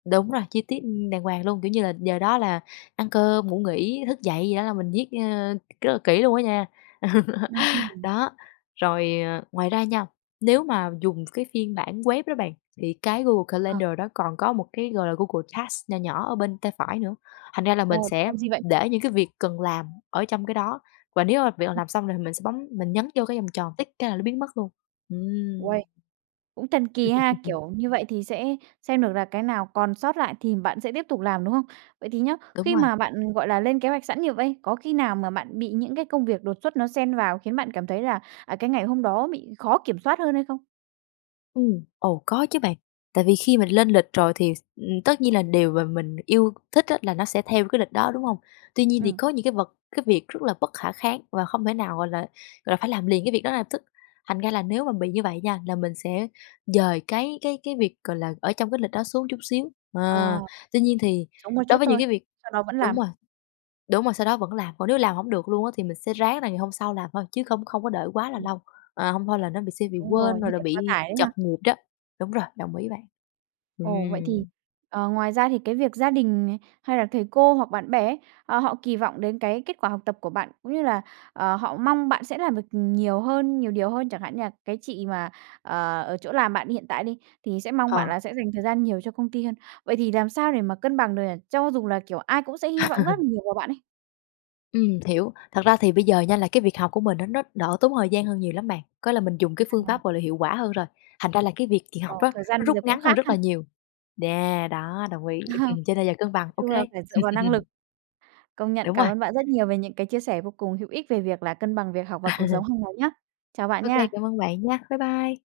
Đúng rồi, chi tiết, ưm, đàng hoàng luôn, kiểu như là, giờ đó là ăn cơm, ngủ nghỉ, thức dậy gì đó là mình viết, ơ, rất là kỹ luôn á nha. Ừm, ừm. Đó, rồi, ờ, ngoài ra nha, nếu mà dùng cái phiên bản web đó bạn, thì cái Google Ờ. Calendar đó còn có một cái, gọi là, Google Tasks nho nhỏ ở bên tay phải nữa, thành ra là mình Ồ, để sẽ làm gì vậy? để những cái việc cần làm ở trong cái đó, và nếu mà việc nào Ừm. làm xong rồi thì mình sẽ bấm mình nhấn vô cái vòng tròn, tick cái là nó biến mất luôn. Uầy. Ừm. Cũng thần kỳ ha, kiểu, như vậy thì sẽ xem được là cái nào còn sót lại thì bạn sẽ tiếp tục làm, đúng không? Vậy thì nhá, Đúng khi rồi. mà bạn, gọi là, lên kế hoạch sẵn như vây, có khi nào mà bạn bị những cái công việc đột xuất nó xen vào khiến bạn cảm thấy là, à, cái ngày hôm đó bị khó kiểm soát hơn hay không? Ừm, ồ, có chứ bạn, tại vì khi mình lên lịch rồi thì, ừm, tất nhiên là điều mà mình yêu thích á là nó sẽ theo cái lịch đó, đúng hông? Tuy nhiên thì Ừm. có những cái vật cái việc rất là bất khả kháng và không thể nào, gọi là, gọi là, phải làm liền cái việc đó ngay lập tức, thành ra là nếu mà bị như vậy nha, là mình sẽ dời cái cái cái việc, gọi là, ở trong cái lịch đó xuống chút xíu, Ờ. à. Tuy nhiên thì Sống một đối chút với những thôi, cái việc sau đó vẫn đúng làm. rồi, đúng rồi, sau đó vẫn làm, còn nếu làm hổng được luôn á, thì mình sẽ ráng là ngày hôm sau làm thôi chứ không không có đợi quá là Ừm. lâu, ờ, hông thôi là nó bị sẽ bị Đúng quên rồi, rồi như là thể quá bị tải đấy trật ha. nhịp đó. Đúng rồi, đồng ý bạn. Ồ, vậy thì, Ừm. ờ, ngoài ra thì cái việc gia đình nè, hay là thầy cô hoặc bạn bè ấy, ờ, họ kì vọng đến cái kết quả học tập của bạn cũng như là, ờ, họ mong bạn sẽ làm được nhiều hơn, nhiều điều hơn. Chẳng hạn như là cái chị mà, à, ở chỗ làm bạn hiện tại đi thì sẽ mong bạn Ờ. là sẽ dành thời gian nhiều cho công ty hơn, vậy thì làm sao để mà cân bằng được nhỉ, cho dù là, kiểu, ai cũng sẽ hy vọng rất nhiều vào bạn ấy? Ừm, hiểu. Thật ra thì bây giờ nha là cái việc học của mình á, nó đỡ tốn thời gian hơn nhiều lắm bạn, có là mình dùng cái phương À. pháp, gọi là, hiệu quả hơn rồi, thành ra là cái việc kì Ờ, học á, thời gian nó bây rút giờ cũng ngắn hơn khác rất ha? là nhiều. Yeah, đó, đồng ý, cho nên giờ cân bằng Nói OK. chung là phải dựa vào năng lực. Công nhận, Đúng cảm rồi. ơn bạn rất nhiều về những cái chia sẻ vô cùng hữu ích về việc là cân bằng việc học và cuộc sống hàng ngày nhá. Chào bạn OK, nha. cảm ơn bạn nha. Bye bye.